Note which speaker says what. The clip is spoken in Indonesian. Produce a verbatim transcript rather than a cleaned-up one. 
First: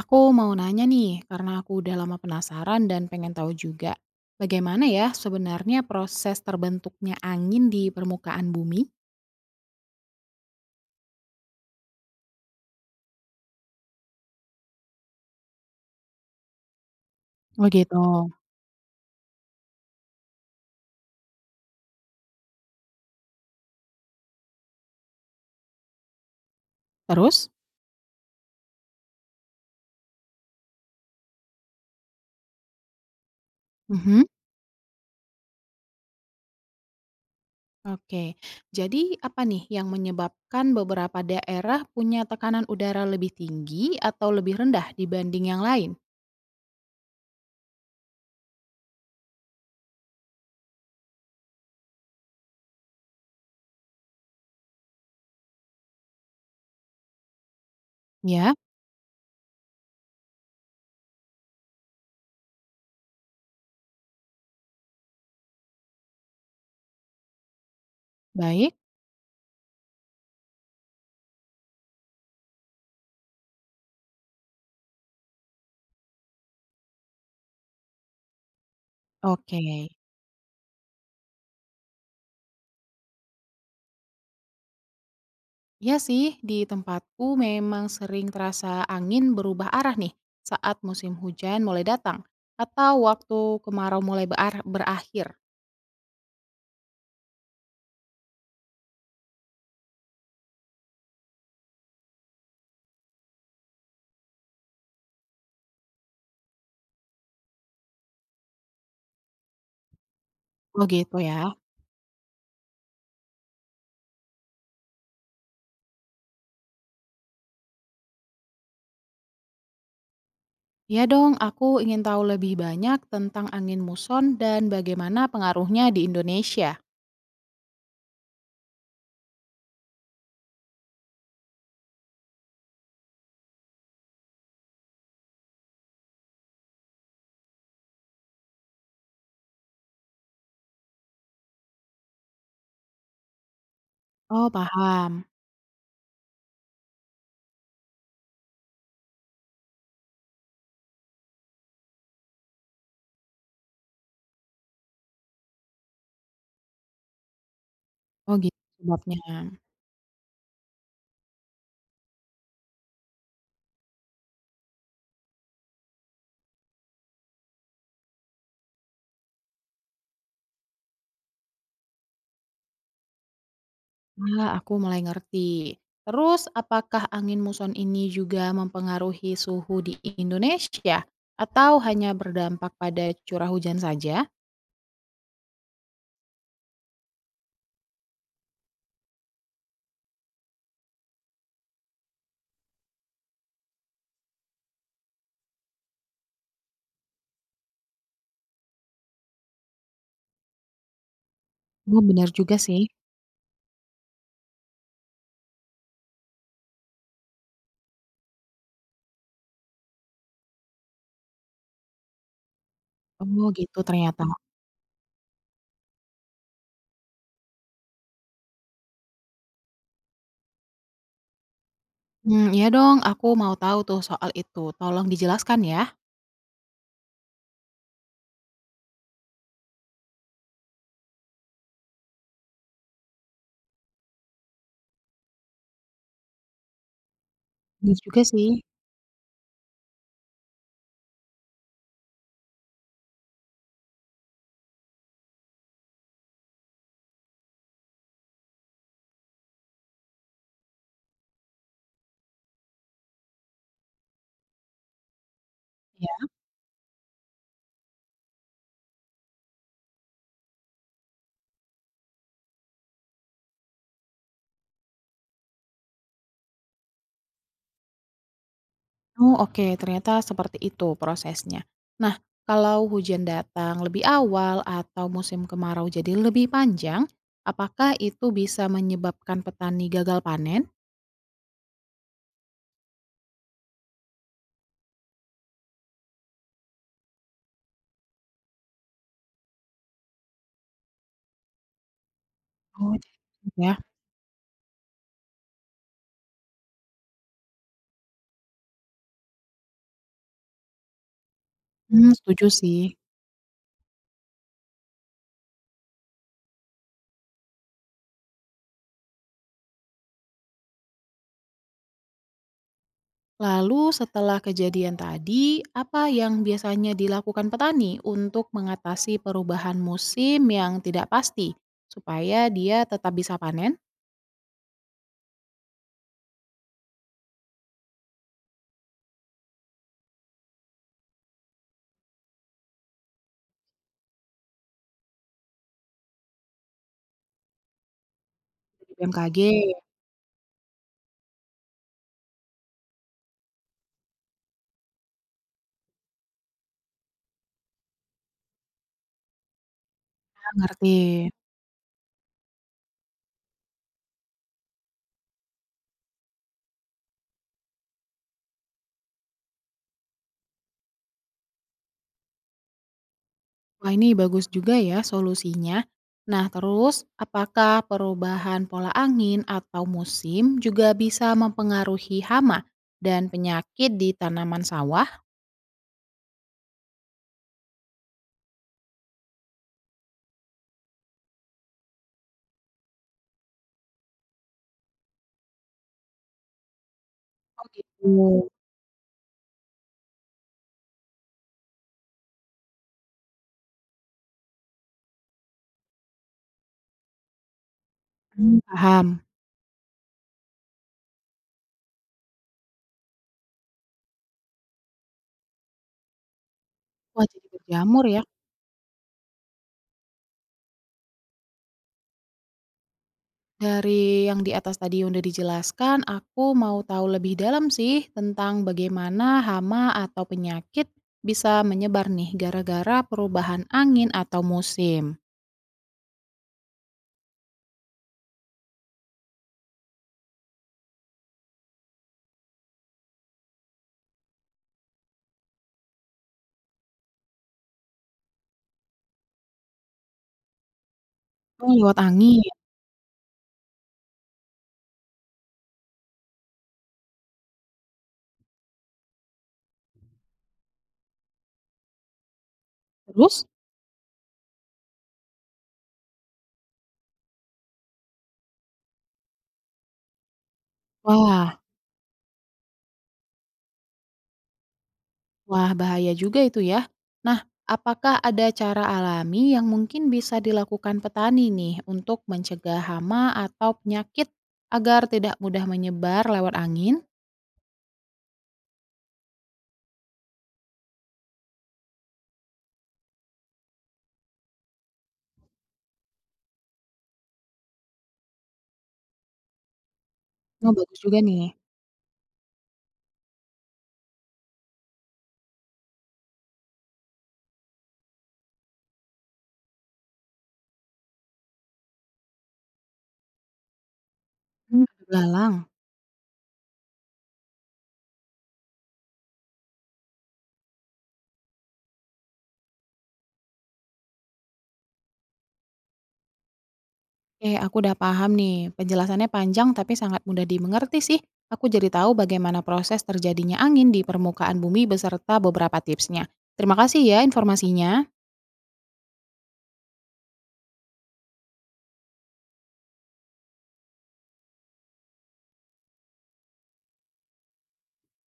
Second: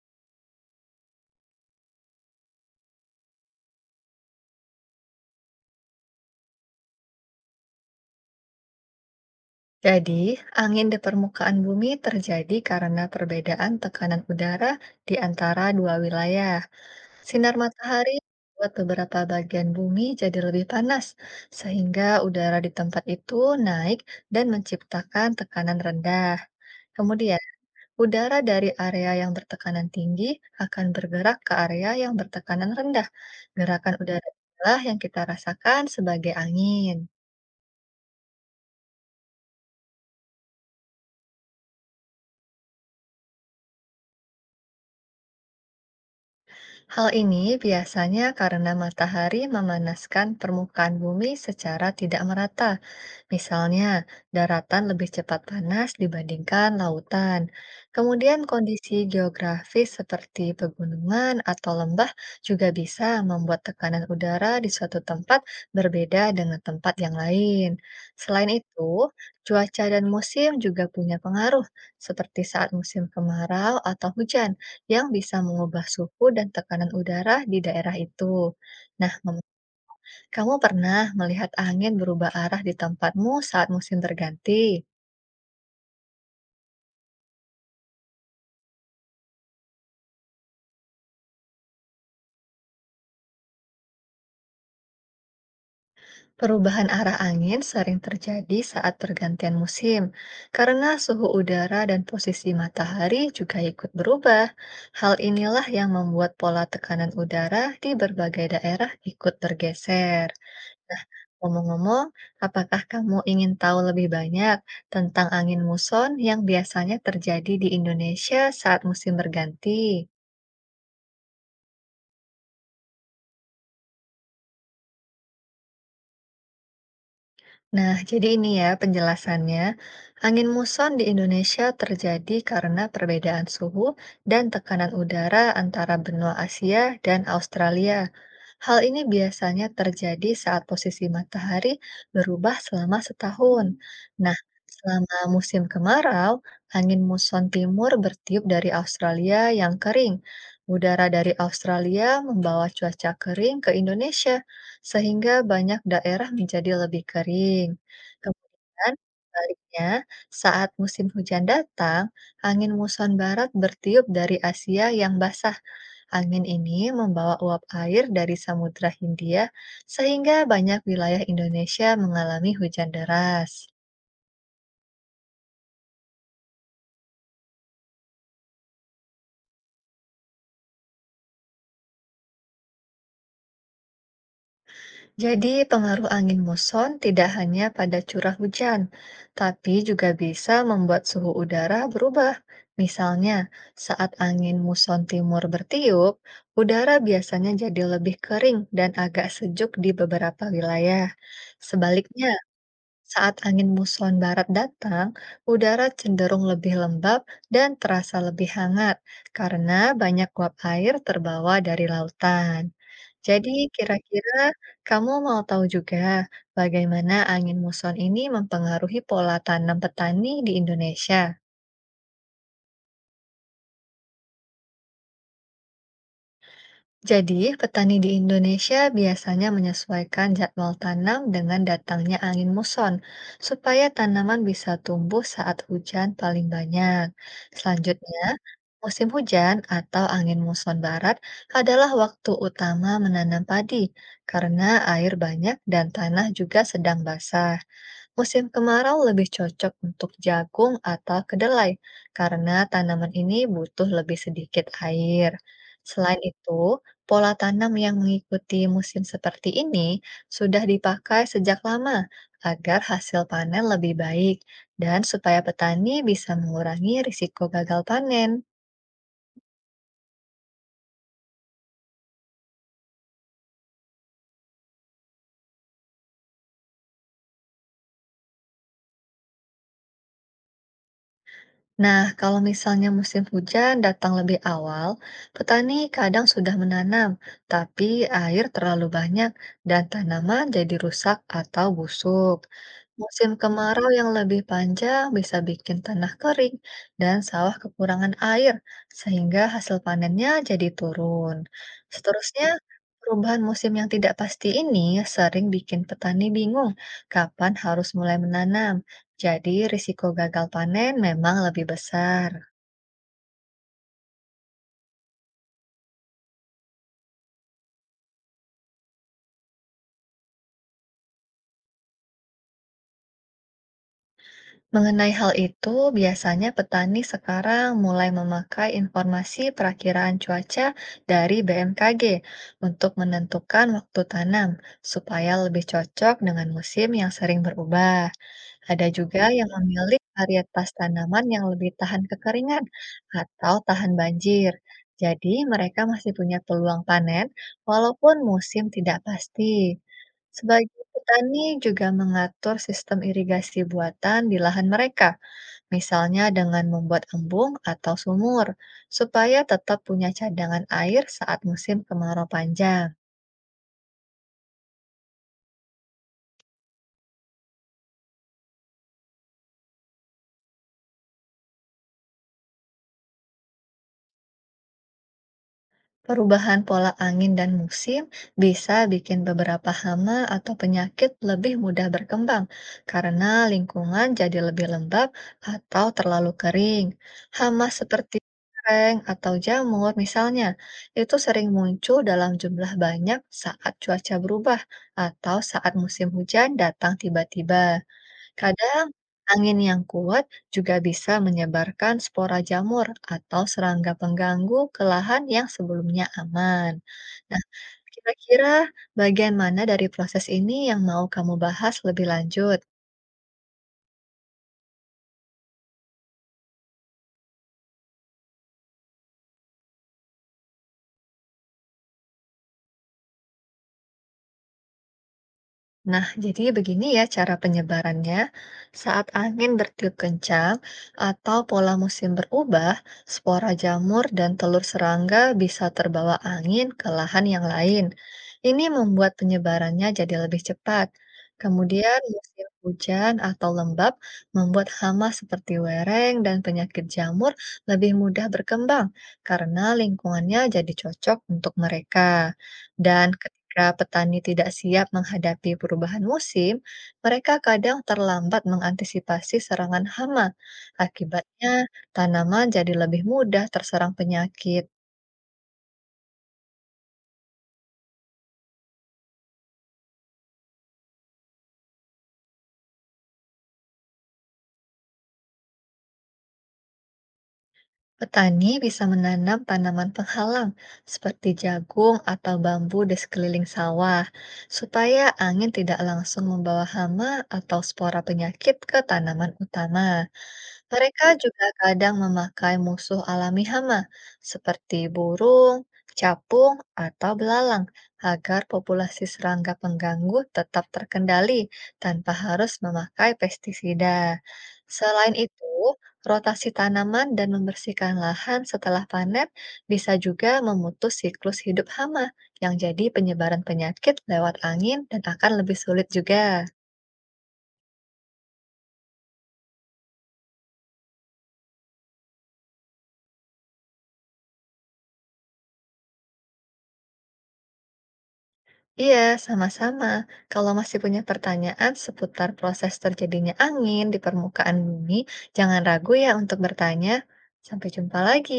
Speaker 1: Aku mau nanya nih, karena aku udah lama penasaran dan pengen tahu juga, bagaimana ya sebenarnya proses terbentuknya angin di permukaan bumi?
Speaker 2: Jadi, angin di permukaan bumi terjadi karena perbedaan tekanan udara di antara dua wilayah. Sinar
Speaker 1: Oh gitu.
Speaker 2: matahari membuat beberapa bagian bumi jadi lebih panas, sehingga udara di tempat itu naik dan menciptakan tekanan rendah. Kemudian,
Speaker 1: Terus?
Speaker 2: udara dari area yang bertekanan tinggi akan bergerak ke area yang bertekanan rendah. Gerakan
Speaker 1: Mhm.
Speaker 2: udara inilah yang kita rasakan sebagai angin.
Speaker 1: Oke, jadi apa nih yang menyebabkan beberapa daerah punya tekanan udara lebih tinggi atau lebih rendah dibanding yang lain?
Speaker 2: Hal ini biasanya karena matahari memanaskan permukaan bumi secara tidak merata. Misalnya, daratan lebih cepat panas dibandingkan lautan. Kemudian
Speaker 1: Ya,
Speaker 2: kondisi geografis seperti pegunungan atau lembah juga bisa membuat tekanan udara di suatu tempat berbeda dengan tempat yang lain. Selain
Speaker 1: baik.
Speaker 2: itu, cuaca dan musim juga punya pengaruh, seperti saat musim kemarau atau hujan yang bisa mengubah suhu dan tekanan udara di daerah itu. Nah,
Speaker 1: Oke.
Speaker 2: kamu pernah melihat angin berubah arah di tempatmu saat musim berganti?
Speaker 1: Iya sih, di tempatku memang sering terasa angin berubah arah nih saat musim hujan mulai datang atau waktu kemarau mulai bear- berakhir.
Speaker 2: Perubahan arah angin sering terjadi saat pergantian musim, karena suhu udara dan posisi matahari juga ikut berubah. Hal inilah yang membuat pola tekanan udara di berbagai daerah ikut bergeser.
Speaker 1: Oh
Speaker 2: Nah,
Speaker 1: gitu ya.
Speaker 2: ngomong-ngomong, apakah kamu ingin tahu lebih banyak tentang angin muson yang biasanya terjadi di Indonesia saat musim berganti?
Speaker 1: Ya dong, aku ingin tahu lebih banyak tentang angin muson dan bagaimana pengaruhnya di Indonesia.
Speaker 2: Nah, jadi ini ya penjelasannya. Angin muson di Indonesia terjadi karena perbedaan suhu dan tekanan udara antara benua Asia dan Australia. Hal ini biasanya terjadi saat posisi matahari berubah selama setahun. Nah,
Speaker 1: Oh
Speaker 2: selama
Speaker 1: paham.
Speaker 2: musim kemarau, angin muson timur bertiup dari Australia yang kering. Udara dari Australia membawa cuaca kering ke Indonesia, sehingga banyak daerah menjadi lebih kering.
Speaker 1: Oh gitu
Speaker 2: Kemudian,
Speaker 1: sebabnya.
Speaker 2: sebaliknya, saat musim hujan datang, angin muson barat bertiup dari Asia yang basah. Angin ini membawa uap air dari Samudra Hindia sehingga banyak wilayah Indonesia mengalami hujan deras.
Speaker 1: Nah, aku mulai ngerti. Terus, apakah angin muson ini juga mempengaruhi suhu di Indonesia atau hanya berdampak pada curah hujan saja?
Speaker 2: Jadi, pengaruh angin muson tidak hanya pada curah hujan, tapi juga bisa membuat suhu udara berubah. Misalnya, saat angin muson timur bertiup, udara biasanya jadi lebih kering dan agak sejuk di beberapa wilayah.
Speaker 1: Oh,
Speaker 2: Sebaliknya,
Speaker 1: benar juga sih.
Speaker 2: saat angin muson barat datang, udara cenderung lebih lembab dan terasa lebih hangat karena banyak uap air terbawa dari lautan.
Speaker 1: Oh,
Speaker 2: Jadi,
Speaker 1: gitu ternyata.
Speaker 2: kira-kira kamu mau tahu juga bagaimana angin muson ini mempengaruhi pola tanam petani di Indonesia?
Speaker 1: Hmm iya dong, aku mau tahu tuh soal itu. Tolong dijelaskan ya.
Speaker 2: Jadi, petani di Indonesia biasanya menyesuaikan jadwal tanam dengan datangnya angin muson, supaya tanaman bisa tumbuh saat hujan paling banyak.
Speaker 1: Bener
Speaker 2: Selanjutnya,
Speaker 1: juga sih.
Speaker 2: musim hujan atau angin muson barat adalah waktu utama menanam padi, karena air banyak dan tanah juga sedang basah. Musim kemarau lebih cocok untuk jagung atau kedelai karena tanaman ini butuh lebih sedikit air. Selain
Speaker 1: Iya.
Speaker 2: itu, pola tanam yang mengikuti musim seperti ini sudah dipakai sejak lama agar hasil panen lebih baik dan supaya petani bisa mengurangi risiko gagal panen.
Speaker 1: Oh, oke, ternyata seperti itu prosesnya. Nah, kalau hujan datang lebih awal atau musim kemarau jadi lebih panjang, apakah itu bisa menyebabkan petani gagal panen?
Speaker 2: Nah, kalau misalnya musim hujan datang lebih awal, petani kadang sudah menanam, tapi air terlalu banyak dan tanaman jadi rusak atau busuk.
Speaker 1: Oh,
Speaker 2: Musim
Speaker 1: jadi ya.
Speaker 2: kemarau yang lebih panjang bisa bikin tanah kering dan sawah kekurangan air, sehingga hasil panennya jadi turun.
Speaker 1: Hmm
Speaker 2: Seterusnya,
Speaker 1: setuju sih.
Speaker 2: perubahan musim yang tidak pasti ini sering bikin petani bingung kapan harus mulai menanam. Jadi, risiko gagal panen memang lebih besar.
Speaker 1: Lalu setelah kejadian tadi, apa yang biasanya dilakukan petani untuk mengatasi perubahan musim yang tidak pasti supaya dia tetap bisa panen?
Speaker 2: Mengenai hal itu, biasanya petani sekarang mulai memakai informasi perakiraan cuaca dari B M K G untuk menentukan waktu tanam, supaya lebih cocok dengan musim yang sering berubah. Ada
Speaker 1: Dari
Speaker 2: juga
Speaker 1: B M K G.
Speaker 2: yang memilih varietas tanaman yang lebih tahan kekeringan atau tahan banjir. Jadi, mereka masih punya peluang panen walaupun musim tidak pasti.
Speaker 1: Ya,
Speaker 2: Sebagian
Speaker 1: ngerti.
Speaker 2: petani juga mengatur sistem irigasi buatan di lahan mereka, misalnya dengan membuat embung atau sumur, supaya tetap punya cadangan air saat musim kemarau panjang.
Speaker 1: Wah, ini bagus juga ya solusinya. Nah, terus apakah perubahan pola angin atau musim juga bisa mempengaruhi hama dan penyakit di tanaman sawah?
Speaker 2: Perubahan pola angin dan musim bisa bikin beberapa hama atau penyakit lebih mudah berkembang karena lingkungan jadi lebih lembab atau terlalu kering. Hama
Speaker 1: Oh gitu.
Speaker 2: seperti sereng atau jamur misalnya, itu sering muncul dalam jumlah banyak saat cuaca berubah atau saat musim hujan datang tiba-tiba.
Speaker 1: Hmm,
Speaker 2: Kadang
Speaker 1: paham.
Speaker 2: angin yang kuat juga bisa menyebarkan spora jamur atau serangga pengganggu ke lahan yang sebelumnya aman.
Speaker 1: Wah,
Speaker 2: Nah,
Speaker 1: jadi berjamur ya.
Speaker 2: kira-kira bagian mana dari proses ini yang mau kamu bahas lebih lanjut?
Speaker 1: Dari yang di atas tadi yang udah dijelaskan, aku mau tahu lebih dalam sih tentang bagaimana hama atau penyakit bisa menyebar nih gara-gara perubahan angin atau musim.
Speaker 2: Nah, jadi begini ya cara penyebarannya. Saat angin bertiup kencang atau pola musim berubah, spora jamur dan telur serangga bisa terbawa angin ke lahan yang lain. Ini membuat penyebarannya jadi lebih cepat.
Speaker 1: Oh, lewat
Speaker 2: Kemudian musim
Speaker 1: angin.
Speaker 2: hujan atau lembab membuat hama seperti wereng dan penyakit jamur lebih mudah berkembang karena lingkungannya jadi cocok untuk mereka. Dan
Speaker 1: Terus?
Speaker 2: ketika petani tidak siap menghadapi perubahan musim, mereka kadang terlambat mengantisipasi serangan hama.
Speaker 1: Wah,
Speaker 2: Akibatnya, tanaman jadi lebih mudah terserang penyakit.
Speaker 1: wah bahaya juga itu ya. Nah, apakah ada cara alami yang mungkin bisa dilakukan petani nih untuk mencegah hama atau penyakit agar tidak mudah menyebar lewat angin?
Speaker 2: Petani bisa menanam tanaman penghalang seperti jagung atau bambu di sekeliling sawah, supaya angin tidak langsung membawa hama atau spora penyakit ke tanaman utama.
Speaker 1: Oh, bagus
Speaker 2: Mereka
Speaker 1: juga nih.
Speaker 2: juga kadang memakai musuh alami hama, seperti burung, capung, atau belalang, agar populasi serangga pengganggu tetap terkendali tanpa harus memakai pestisida.
Speaker 1: Hmm, ada
Speaker 2: Selain itu,
Speaker 1: belalang.
Speaker 2: rotasi tanaman dan membersihkan lahan setelah panen bisa juga memutus siklus hidup hama yang jadi penyebaran penyakit lewat angin dan akan lebih sulit juga.
Speaker 1: Oke, aku udah paham nih. Penjelasannya panjang tapi sangat mudah dimengerti sih. Aku jadi tahu bagaimana proses terjadinya angin di permukaan bumi beserta beberapa tipsnya. Terima kasih ya informasinya.
Speaker 2: Iya, sama-sama. Kalau masih punya pertanyaan seputar proses terjadinya angin di permukaan bumi, jangan ragu ya untuk bertanya. Sampai jumpa lagi.